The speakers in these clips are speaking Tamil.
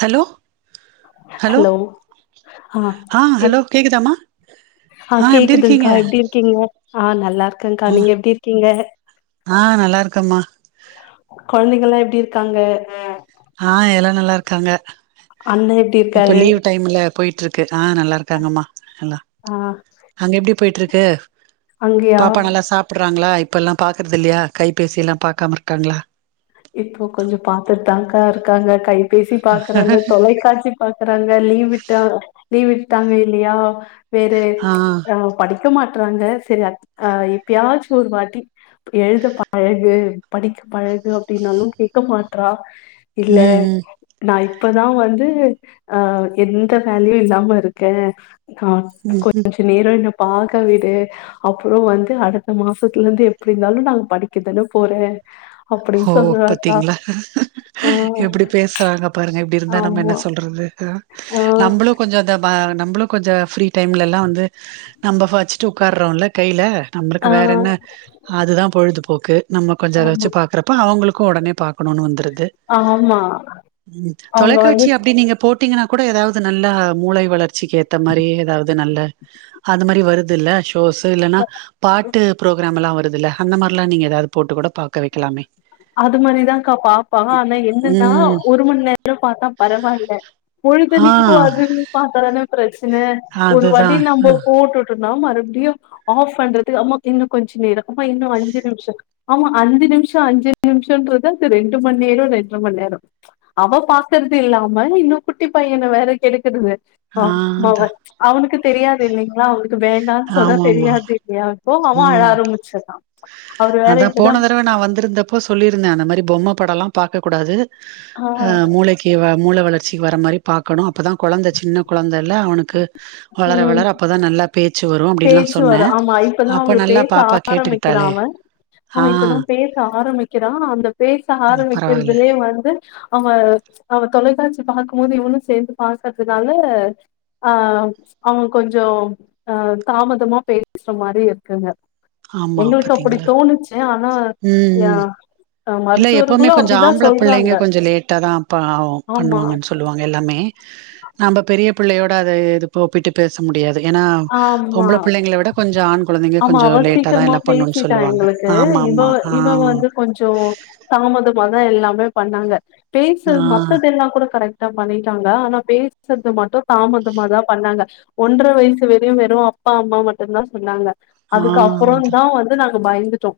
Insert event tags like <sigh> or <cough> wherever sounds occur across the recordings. ஹலோ ஹலோ ஆ எப் ஹலோ கேக்குதமா ஆ எப்பிடி இருக்கீங்க க்கீங்க ஆ நல்லா இருக்கங்கா ஆ நீங்க எப்பிடி இருக்கீங்க ஆ நல்லா இருக்கேமா கொழந்தைங்கலா எப்பிடி இருக்காங்க ஆ எல்லா நல்லா இருக்காங்க அண்ணே எப்படி இப்ப இருக்காரு லீவ் டைம்ல போயிட்டு இருக்கு ஆ நல்லா இருக்காங்கம்மா எல்லாம் ஆ அங்க எப்படி போய்ட்டு இருக்கு அங்கயா பாப்பா நல்லா சாப்ப சாப்பிடறாங்களா இப்பெல்லாம் பாக்கறது இல்லையா கைபேசி யெல்லாம் பாக்காம இருக்காங்களா இப்போ கொஞ்சம் பாத்துட்டு தாங்க்கா இருக்காங்க கைபேசி பாக்குறாங்க தொலைக்காட்சி பாக்குறாங்க லீவ் விட்டா லீவ் விட்டாங்க இல்லையா வேறே ஆ படிக்க மாட்டறாங்க சரி அ எப்பயாச்சும் ஒரு வாட்டி எழுத பழகு படிக்க பழகு எதுனாலும் திட்ட மாட்றா இல்ல ம் ம் நான் இப்பதான் வந்து அ எந்த வேலையூம் இல்லாம இருக்கேன் ஆ ம்ம் நேரம் என்ன பாக்க விடு அப்புறம் வந்து அடுத்த மாசத்துல இருந்து எப்படி இருந்தாலும் நா படிக்கதானே போறேன் அப்படி ஓ பாத்தீங்களா எப்படி பேசுறாங்க பாருங்க இப்படி இருந்தா நம்ம என்ன ஆமா. சொல்றது ஆ நம்மளும் கொஞ்சம் அந்த நம்மளும் கொஞ்சம் ஃப்ரீ டைம்ல எல்லாம் வந்து நம்ம படிச்சுட்டு உட்கார்றோல கைல நம்மளுக்கு ஆ வேற என்ன அதுதான் பொழுதுபோக்கு நம்ம கொஞ்சம் ஆமா ரசிச்சு பாக்கற அப்ப அவங்களுக்கும் ஒடனே பாக்கணும்னு வந்துருது ஆமா. அவங்க வந்து தொலைக்காட்சி அப்படி நீங்க போட்டு பாத்தீங்கன்னா கூட ஏதாவது நல்லா மூளை வளர்ச்சிக்கு ஏத்த மாதிரி ஏதாவது நல்ல அது மாதிரி வருதுல்ல ஷோஸ் இல்லைன்னா பாட்டு புரோக்கிராம் எல்லாம் வருது இல்ல அந்த மாதிரி எல்லாம் நீங்க ஏதாவது போட்டு கூட பாக்க வைக்கலாமே அது மாரிதான்க்கா பாப் ப என்னென்னா ம். ஒரு மணி நேரம் பார்த்தா பரவாயில்ல ஆ பொழுதன்னிக்கும் அது பாத்தானே பிரச்சன ஒரு அதுதா. வாட்டி நம்ம போட்டு மறுபடியும் ஆஃப் பண்றதுக்கு அம்மா இன்னும் கொஞ்ச நேரம் அம்மா இன்னும் அஞ்சு நிமிஷம் ஆமா அஞ்சு நிமிஷம் அஞ்சு நிமிஷம்ன்றது இது ரெண்டு மணி நேரம் ரெண்டு மணி நேரம் அவ பாக்குறது இல்லாம இன்னும் குட்டி பையன வேற கெடுக்குறது <unintelligible> ஆ ம அவனுக்கு தெரியாது இல்லைங்களா அவ க்கு வேண்டானு சொன்னா ஆமாமா. தெரியாது இல்லையா சோ அவ அழ ம். ஆரம்பிச்சுறா அதா போன தரவ நா வந்திருந்தப்ப இப்போ சொல்லியிருந்தே அந்த மாரி பொம்ம படோல்லா பாக்க கூடாது ஆ அ மூளைக்கி இவ மூள வளர்ச்சி வர மாரி பாக்கணும் அப்பதா கொழந்த சின்ன கொழந்தல்ல அவனுக்கு வளர ம் வளர அப்ப தா நல்லா பே பேச்சு வரும் ஆமா இப்பதா அவரு நல்லா பேச பாப்பா ஆரம்பிக்கிறா கேட்டுக்கிட்டாளே அவன் ஆ அவன் இப்பதா பேச ஆரம்பிக்கிறா அந்த பேச அ பரவால்ல ஆரம்பிக்கிறதுலயே வந்து அவன் அவ தொலைக்காட்சி பாக்கும் போது இவனு சேந்து பாக்கறதுனால அ அவ கொஞ்சோ அ தாமதமா பேசுற மாரி இருக்குங்க ஆமா எங்களுக்கு அப்டி பாத்தீங்களா தோணுச்சு ஆனா ம் எ ம் இல்ல எப்பவுமே கொஞ்சோ ஆம்பள பிள்ளைங்க கொஞ்சோ லேட்டா தா பா ஆகும் ஆமா பண்ணுவாங்கன்னு சொல் சொல்லுவாங்க எல்லாமே நாம பெரிய பிள்ளையோட அது இது இப்போ ஒப்பிட்டு பேச முடியாது ஏன்னா ஆமா பொம்பள பிள்ளைங்கள விட கொஞ்சோ ஆண் குழந்தைங்க ஆமா கொஞ்சோ அவ லேட்டா தா சீக்கிரமா எல்லா பேசிட்டா எங்களுக்கு இவ இவ வந்து கொஞ்சோ தாமதமா தா எல்லாமே பண்ணாங்க ஆ பேசறது மத்ததெல்லா கூட கரெக்ட் டா பண்ணிட்டாங்க ஆனா பேசறது மட்டும் தாமதமா தா பண்ணாங்க ஒன்ற வயசு வெரயு வெறு அப்பா அம்மா மட்டுந்தா சொன்னாங்க ஆ அதுக்கு அப்புறோந் தா அதான் வந்து நாங்க பயந்துட்டோ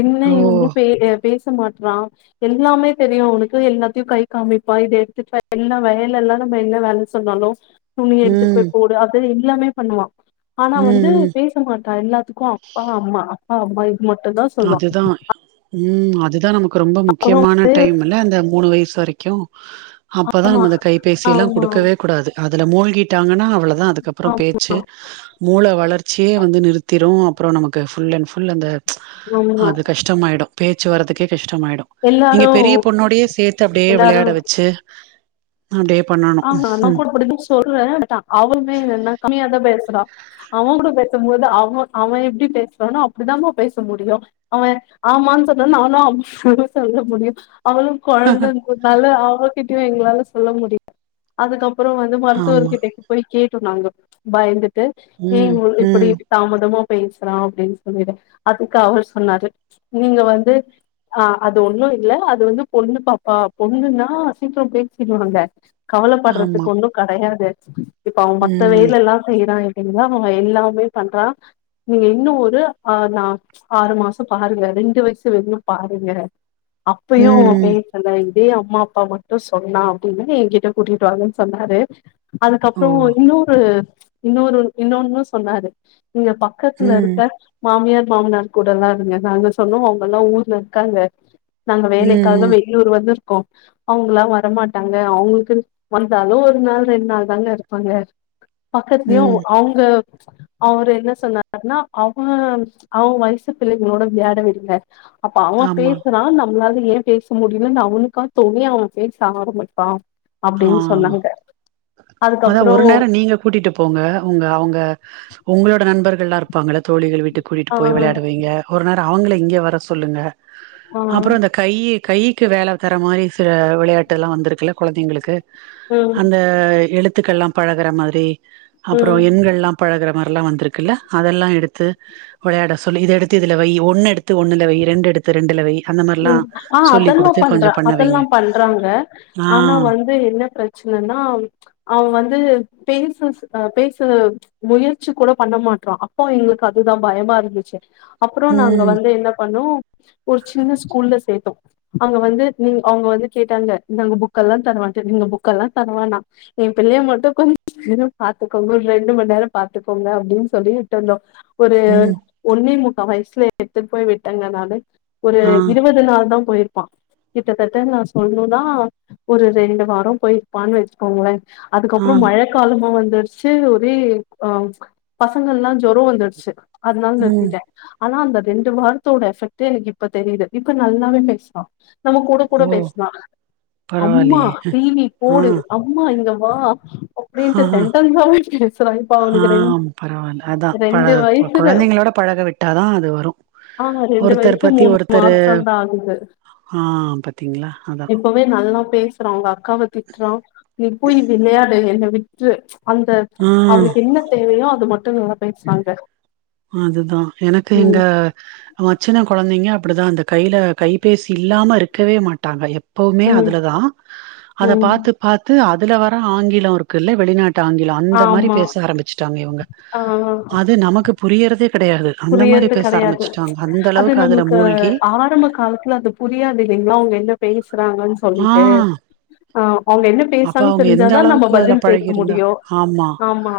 என்ன ஓ இன்னு பே அ பேச மாட்றா எல்லாமே தெரியு அவனுக்கு எல்லாத்தையு கை காமிப்பா இத எடுத்துட்டு எல்லா வயலல்லா நம்ம என்ன வேல சொன்னாலு துணி எடுத்துட்டு ம் போய் போடு அது எல்லாமே பண்ணுவா ஆனா ம் வந்து ம் பே ச மாட்டா எல்லாத்துக்கோ அப்பா அம்மா அப்பா அம்மா இது மட்டுந்தா சொல்லுவா அதுதா ம் அதுதா நமக் கு ரொம்ப முக்கியமான டைம் இல்ல அந்த மூணு வயசு வரைக்கோ அப்ப தா ஆமா நம்ம அந்த கைபேசியெல்லா ஆமா குடுக்கவே கூடாது அதுல மூழ்கிட்டாங்கன்னா அவ்ளோ தா அதுக்கப்றோ ஆமா பேச்சு மூள வளர்ச்சியே வந்து நிறுத்திறு அப்றோ நமக்கு ஃபுல் அண்ட் ஃபுல் அந்த ஆமா அது கஷ்டமாயிடோ பேச்சு வர்றதுக்கே கஷ்டமாயிடோ நீங்க எல்லாரு பெரிய பொண்ணோடயே சேத்து அப்டியே எல்லாரு வெளயாட வெச்சு அப்டியே பண்ணனோ சொல்ற பட் அவளுமே என்னன்ன கம்மியா தா பேசுறா அவங் கூட பேசும்போது அவ அவ எப்டி பேசுறானோ அப்டிதா மா பேச முடியோ அவ ஆமான்னு சொன்னா நானோ ஆமான்னு தா அவ சொல்ல முடியோ அவளு கொழந்தன்றனால அவகிட்டயு எங்களால சொல்ல முடியாது அதுக்கப்றோ வ ந்து ஆமா மருத்துவர்கிட்டக்கு போய் கேட்டோ நாங்க பயந்துட்டு ஏ ம் இப்டி ம் தாமதமா பேசுறா அப்டின் சொல்லிட்டு அதுக்கு அவர் சொன்னாரு நீங்க வந்து அ அது ஒண்ணு இல்ல அது வந்து பொண்ணு பாப்பா பொண்ணுன்னா சீக்ரோ பேசிடுவாங்க ஆமா கவலப்படறதுக்கு ஒன்னோ கெடையாது இப்ப அவ மத்த ம் வேலல்லா செய்றா செய்றா அவ எல்லாமே பண்றா நீங்க இன்னு ஒரு அ நா ஆறு மாசோ பாருங்க ரெண்டு வயசு வரையு பாருங்க ம் அப்பயு அவ ம் பேசல இதே அம்மா அப்பா மட்டோ சொன்னா அப்டின்னா நீ எ ங்கிட்ட கூட்டிட்டுவாங்கன்னு சொன்னாரு ஓ அதுக்கப்றோ இன்னொரு இன்னொரு இன்னொன்னு சொன்னாரு நீங்க பக்கத்துல ம் இருக்க மாமியார் மாமனார் கூடலா இருங்க நாங்க சொன்னோ அவங்கல்லா ஊர்ல இருக்காங்க நாங்க வேலைக்காக ம் ம் வெளியூர் வந்துருக்கோ அவங்ல்லா வரமாட்டாங்க அவுங்ளு வந்தாலு ஒரு நாள் ரெண்டு நாள் தாங்க இருப்பாங்க பக்கத்துலயு ம் அவுங்க அவரு என்ன சொன்னாருன்னா அவ அவ வயசு பிள்ளைகளோட விளையாட விடுங்க அப்ப அவ ஆமா பேசுறா ந ம்ளால ஏ பேச முடியலுன்னு அவனுக்கா தோணி அவ பேச ஆரம்பிப்பா ஆ அப்டின்னு சொன்னாங்க அதா அதுக்கப்புறோ ஒரு நேரம் நீங்க கூட்டிட்டு போங்க உங்க அவங்க உங்களோட நண்பர்கள்லா இரு ப்பாங்கல்ல தோழிகள் வீட்டு கூட்டிகிட்டு ஆ போய் விளையாடுவிங்க ஒரு நேரம் அவங்கள இங்க வர சொல்லுங்க ஆ அப்றோ இந்த கை கைக்கு வேல தர மாரி சில வெளையாட்டு எல்லா வந்துருக்குல்ல கொழந்தைங்களு ம் அந்த எழுத்துக்கள்லா பழகுற மாரி அப்றோ ம் எண்கள்லா பழகுற மாரிலா வந்துருக்குல்ல அதெல்லா எடுத்து விளையாட சொல்லி இத எடுத்து இதுல வை ஒன்னு எடுத்து ஒன்னுல வை ரெண்டு எடுத்து ரெண்டுல வை அந்த மா ம் ஆ அதல்லா பண்ற அதல்லா வைங்க பண்றாங்க ஆ ஆனா வந்து என்ன பிரச்சனன்னா அவ வந்து பேசஸ் பேச முயற்சி கூட பண்ண மாட்றா அப்போ எங்களுக்கு அதுதா பயமா இருந்துச்சு அப்றோ நாங்க ம் வந்து என்ன பண்ணோ ஒரு சின்ன ஸ்கூல்ல சேத்தோ அங்க வந்து நீங் அவங்க வந்து கேட்டாங்க நாங்க புக்கல்லா தர மாட்டோ நீங்க புக்கல்லா தரவானா எ பிள்ளைய மட்டு கொஞ்ச நேரம் பாத்துக்கோங்க ஒரு ரெண்டு மண்நேரம் பாத்துக்கோங்க அப்டின் சொல்லி ட்டோனே ஒரு ம் ஒன்னே முக்கா வயஸ்ல எடுத்துட்டு போய் விட்டேங்க நானு ஒரு ஆ இருவது நாள் தா போய் இருப்பான் கிட்டத்தட்ட நா சொல்ணுனா ஒரு ரெண்டு வாரொ போய்யிருப்பான்னு வச்சுக்கோங்ளே ஆ அதுக்கப்றோ மழ காலமோ வந்துடுச்சு ஒரே ஆ பசங்கள்லா ஜொரொ வந்துட்ச்சு அத்னால ம் நிறுத்திட்டே ஆனா அந்த ரெண்டு வாரத்தோட எஃபெக்டே இப் ப தெரியுது இப்ப நல்லாவே பேஸ்வா நம்ம கூட கூட ஓ பேஸ்லா அம்மா பரவால்லயே டிவி ஆ போடு அப் அம்மா இங்க வா ஆ அப்டின்ட்டு சென்டன்சாவே பேசுறா இப்பா ஆ அவனுக்கு ரெண் பரவால்ல அதா பழ ரெண்டு வயசுதெ கொழந்தைங்களோட பழக விட்டாதா அது வரூ ஆ ரெண்டு வயசு மூணு மாசந்தா ஆகுது ஆ பாத்தீங்களா அதா இப்பவே நல்லா பேசுறா அவங்க அக்காவ திட்றா நீ போய் விளையாடு என்ன விட்ரு அந்த ஆ அவூங்களூக்கு என்ன தேவையோ அது மட்டூ நல்லா பேசுறாங்க அதுதா எனக்கு இந்த ம் மச்சின கொழந்தைங்க அப்டிதா அந்த கையில கைபேசி இல்லாம இருக்கவே மாட்டாங்க எப்பவ்வூமே ம் அதுல தா அத ம் பாத்து பாத்து அதுல வர ஆங்கிலோ இருக்குல்ல வெளிநாட்டு ஆங்கிலோ அந்த மாரி ஆமா பேச ஆரமிச்சட்டாங்க இவங்க ஆ அது நமக்கு புரியறதே கெடையாது அந்த மாரி புரியறது பேச கெடையாது ஆரம்பிச்சுட்டாங்க அந்த அது அளவுக்கு அதுல நம்மளுக்கு மூழ்கி ஆரம்ப காலத்துல அது புரியாது இல்லிங்ளா அவங்க என்ன பேசுறாங்கான் ஆ சொல்லிட்டு அ அவங்க என்ன அப்ப பேசாங் அவங்க எந்த தெரிஞ்சாதா நம்ம அளவுக்கு அதுல பதில் போச பழகிருந்தா முடியூ ஆமா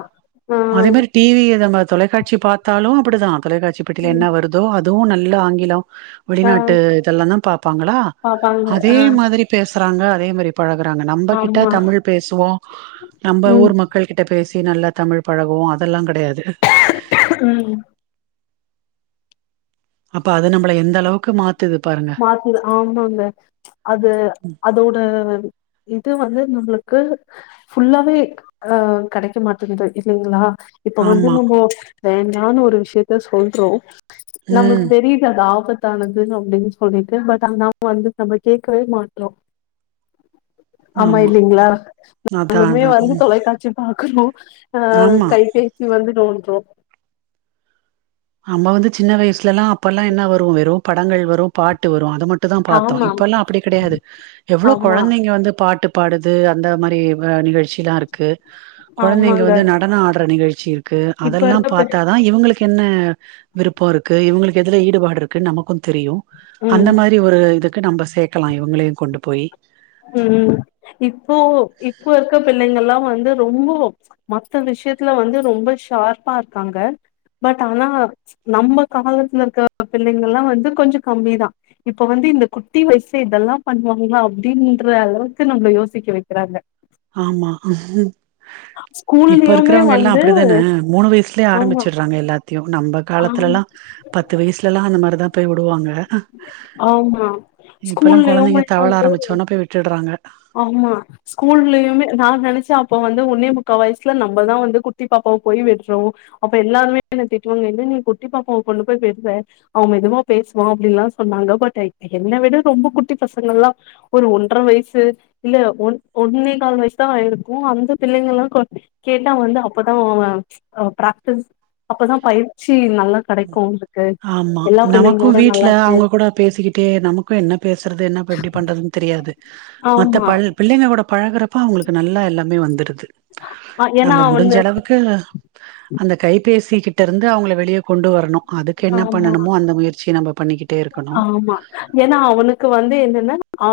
ஆ அதே மாரி டிவி நம்ம தொலைக்காட்சி பாத்தாலு அப்டிதா தொலைக்காட்சி பெட்டியில என்ன ம் வருதோ அது அதுவு நல்ல ஆங்கிலம் ஆ வெளிநாட்டு இதெல்லாதா பாப்பாங்களா பாப்பாங்க அதே ஆ மாதிரி பேசுறாங்க அதே மாரி பழகுறாங்க நம்ம கிட்ட ஆமா தமிழ் பேசுவோ நம்ம ம் ஊர் மக் கள் கிட்ட பேசி நல்லா தமிழ் பழகுவோ அதெல்லா கெடயாது ம் அப்ப அது நம்ள எந்த அளவுக்கு மாத்துது பாருங்க அது ஆமாங்க அது அதோட இது வந்து உங்களுக்கு ஃபுல்லாவே அ கெடைக்க மாட்டேங்கது இல்லிங்ளா இப்ப வந்து ஆமா நம்ம வேண்டான்னு ஒரு விஷயத்த சொல்றோ நம்ளுக்கு ம் தெரியுது அது ஆபத் தானது அப்டின்னு சொல்லிட்டு பட் நாம வந்து நம்ம கேக்கவே மாட்ரோ ஆமா இல்லிங்ளா அதா எப்பயூமே அதா வந்து தொலைக்காட்சி பாக்குறோ அ ஆமா கைபேசி வந்து நோன்றோ நாம்மவது சின்ன வயசுலலா அப்பெல்லா என்னா வரூ வெறும் படங்கள் வரூ பாட்டு வரூ அது மட் டுந் பாத்தோம் ஆமா இப்பெல்லா அப்டி கெடையாது எவ்ளோ ஆமா கொழந்தைங்க வந்து பாட்டுப் பாடுது அந்த மாரி நிகழ்ச்சி தா இருக்கு கொழந்தைங்க ஆமாங்க வந்து நடன ஆடுற நிகழ்ச்சி இருக்கு இப்ப அதெல்லா இருக்க பெ பாத்தாதா இவுங்களுக்கு என்ன விருப்போ இருக்கு இவுங்களுக்கு எதுல ஈடுபாடு இருக்கு நமக்கூ தெரியூ அந்த ம் மாரி ஒரு இதுக்கு நம்ம சேக்கலா இவுங்களயூ கொண்டு போயீ ம் ம் இப்போ இப்போ இருக்க பிள்ளைங்கலா வந்து ரொம்போ மத்த விஷயத்துல வந்து ரொம்ப ஷார்ப்பா இருக்காங்க பட் ஆனா நம்ம காலத்துல இருக்க பிள்ளைங்களலா வந்து கொஞ்சொ கம்மிதா இப்ப வந்து இந்த குட்டி வயசெ இதெல்லா பண்ணுவாங்களா அப்டின்ற அளவுக்கு நம்மள யோசிக்க வெக்கிறாங்க ஆமா ஸ்கூ இப்ப இருக்குறவங்க எல்லா அப்டிதானே மூணு வயசுலயே ஆமா ஆரம்பிச்சடுறாங்க எல்லாத்தியு நம்ம ஆ காலத்துல எல்லா பத்து வயசுலெல்லா அந்த மாரிதா போய் வுடுவாங்க ஆமா இப்பல்லா கொழந்தைங்க ஸ்கூல்லயுமே தவள வந்து ஆரம்பிச்சோனா போய் விட்டுறாங்க ஆமா ஸ்கூல்லயுமே நா நெனச்சா அப்ப வந்து ஒன்னே முக்கா வயசுல நம்மதா வந்து குட்டி பாப்பாவ போய் விட்றோ அப்ப எல்லாருமே என்ன திட்டுவாங்க இல்ல நீ குட்டி பாப்பாவ கொண்டு போய் விட்ற அவன் மெதுமா பேசுவா அப்டின்ல்லா சொன்னாங்க பட் என்ன விட ரொம்ப குட்டி பசங்கள்லா ஒரு ஒன்ற வயசு இல்ல ஒ ஒன்னே கால் வயசு தா இருக்கு அந்த பிள்ளைங்கல்லா கேட்டா வந்து அப்பதா பிராக்டிஸ் அப்பதா பயிற்சி நல்லா கெடைக்கு ஆமா எல்லா நமக்கு பிள்ளைங்களோட வீட்ல நல்லா அவுங்க சே- கூட பேசிக்கிட்டே நமக்கு என்ன பேசுறது என்ன ப எப்டி பண்றது தெரியாது மத்த ஆமா ப பிள்ளைங்களோட பழகுறப்ப அவுங்களுக்கு நல்லா எல்லாமே வந்துருது அ- ஏன்னா நம்ம முடிஞ்ச அவனு அளவு க்கு அந்த கைபேசி கிட்ட இருந்து அவுங்கள வெளியே கொண்டு வரணு கென்னா ஆமா பண்ணணுமோ அந்த முயற்சி நம்ம பண்ணிக்கிட் ஆமா ஏனா அவனுக்கு வந்து என்னென்னா ஆ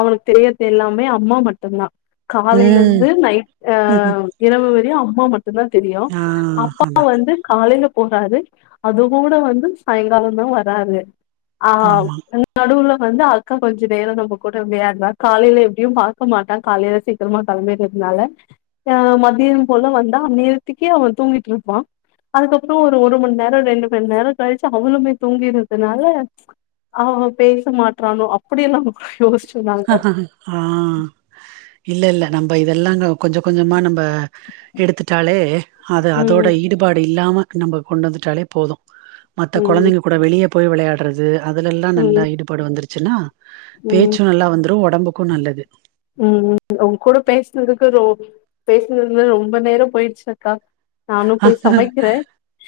அவனுக்கு தெரியற்து எல்லாமே அம்மா மட்டுந்தா காலைல ம் இருந்து நைட் ஆ இரவு வரையு அம்மா மட்டுந்தா தெரியு ஆ அப்பா அதா வந்து காலைல போறாரு அது கூட வந்து சாயங்காலத்தா வராரு ஆ ஆமா ம் நடுவுல வந்து அக்கா கொஞ்ச நேர நம்ம கூட விளையாட்றா காலைல எப்டியு பாக்க மாட்டா காலைல சீக்கிரமா கெளம்பிற்றத்துனால ஆ மதியம் போல வந்தா அந் நேரத்துக்கி அவ தூங்கிட்டு இருப்பா அதுக்கப்பறோ ஒரு மண் நேரோ ரெண்டு மண் நேரோ கழிச்சி அவளுமே தூங்கிறத்துனால அவ பேச மாட்றானோ அப்புடியெல்லா யோஸ்ச்சோ நாங்க ஆ இல்ல இல்ல நம்ம இதெல்லா கொஞ்ச கொஞ்சமா நம்ப எடுத்துட்டாலே அது ம் அதோட ஈடுபாடு இல்லாம நம்ம கொண்டு வந்துட்டாலே போது மத்த ம் கொழந்தைங்க கூட வெளியே போய் விளையாட்றது அதுல எல்லா ம் நல்லா ஈடுபாடு வந்துருச்சுன்னா ம் பேச்சு நல்லா வந்துரு ஒடம்புக்கு நல்லது ம் உங்க கூட பேசுனதுக்கு ரோ பேசுனதுல ரொம்ப நேரோ போயிருச்சி அக்கா நானு போய் சமைக்கிறே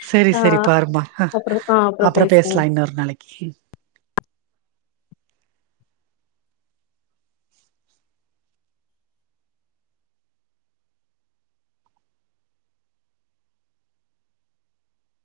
செரி ஆ செரி பாருமா அப்புறோ ஆ அப்புறோ அப்பறோ பேசுவோ பேசலா இன்னொரு நாளைக் ம்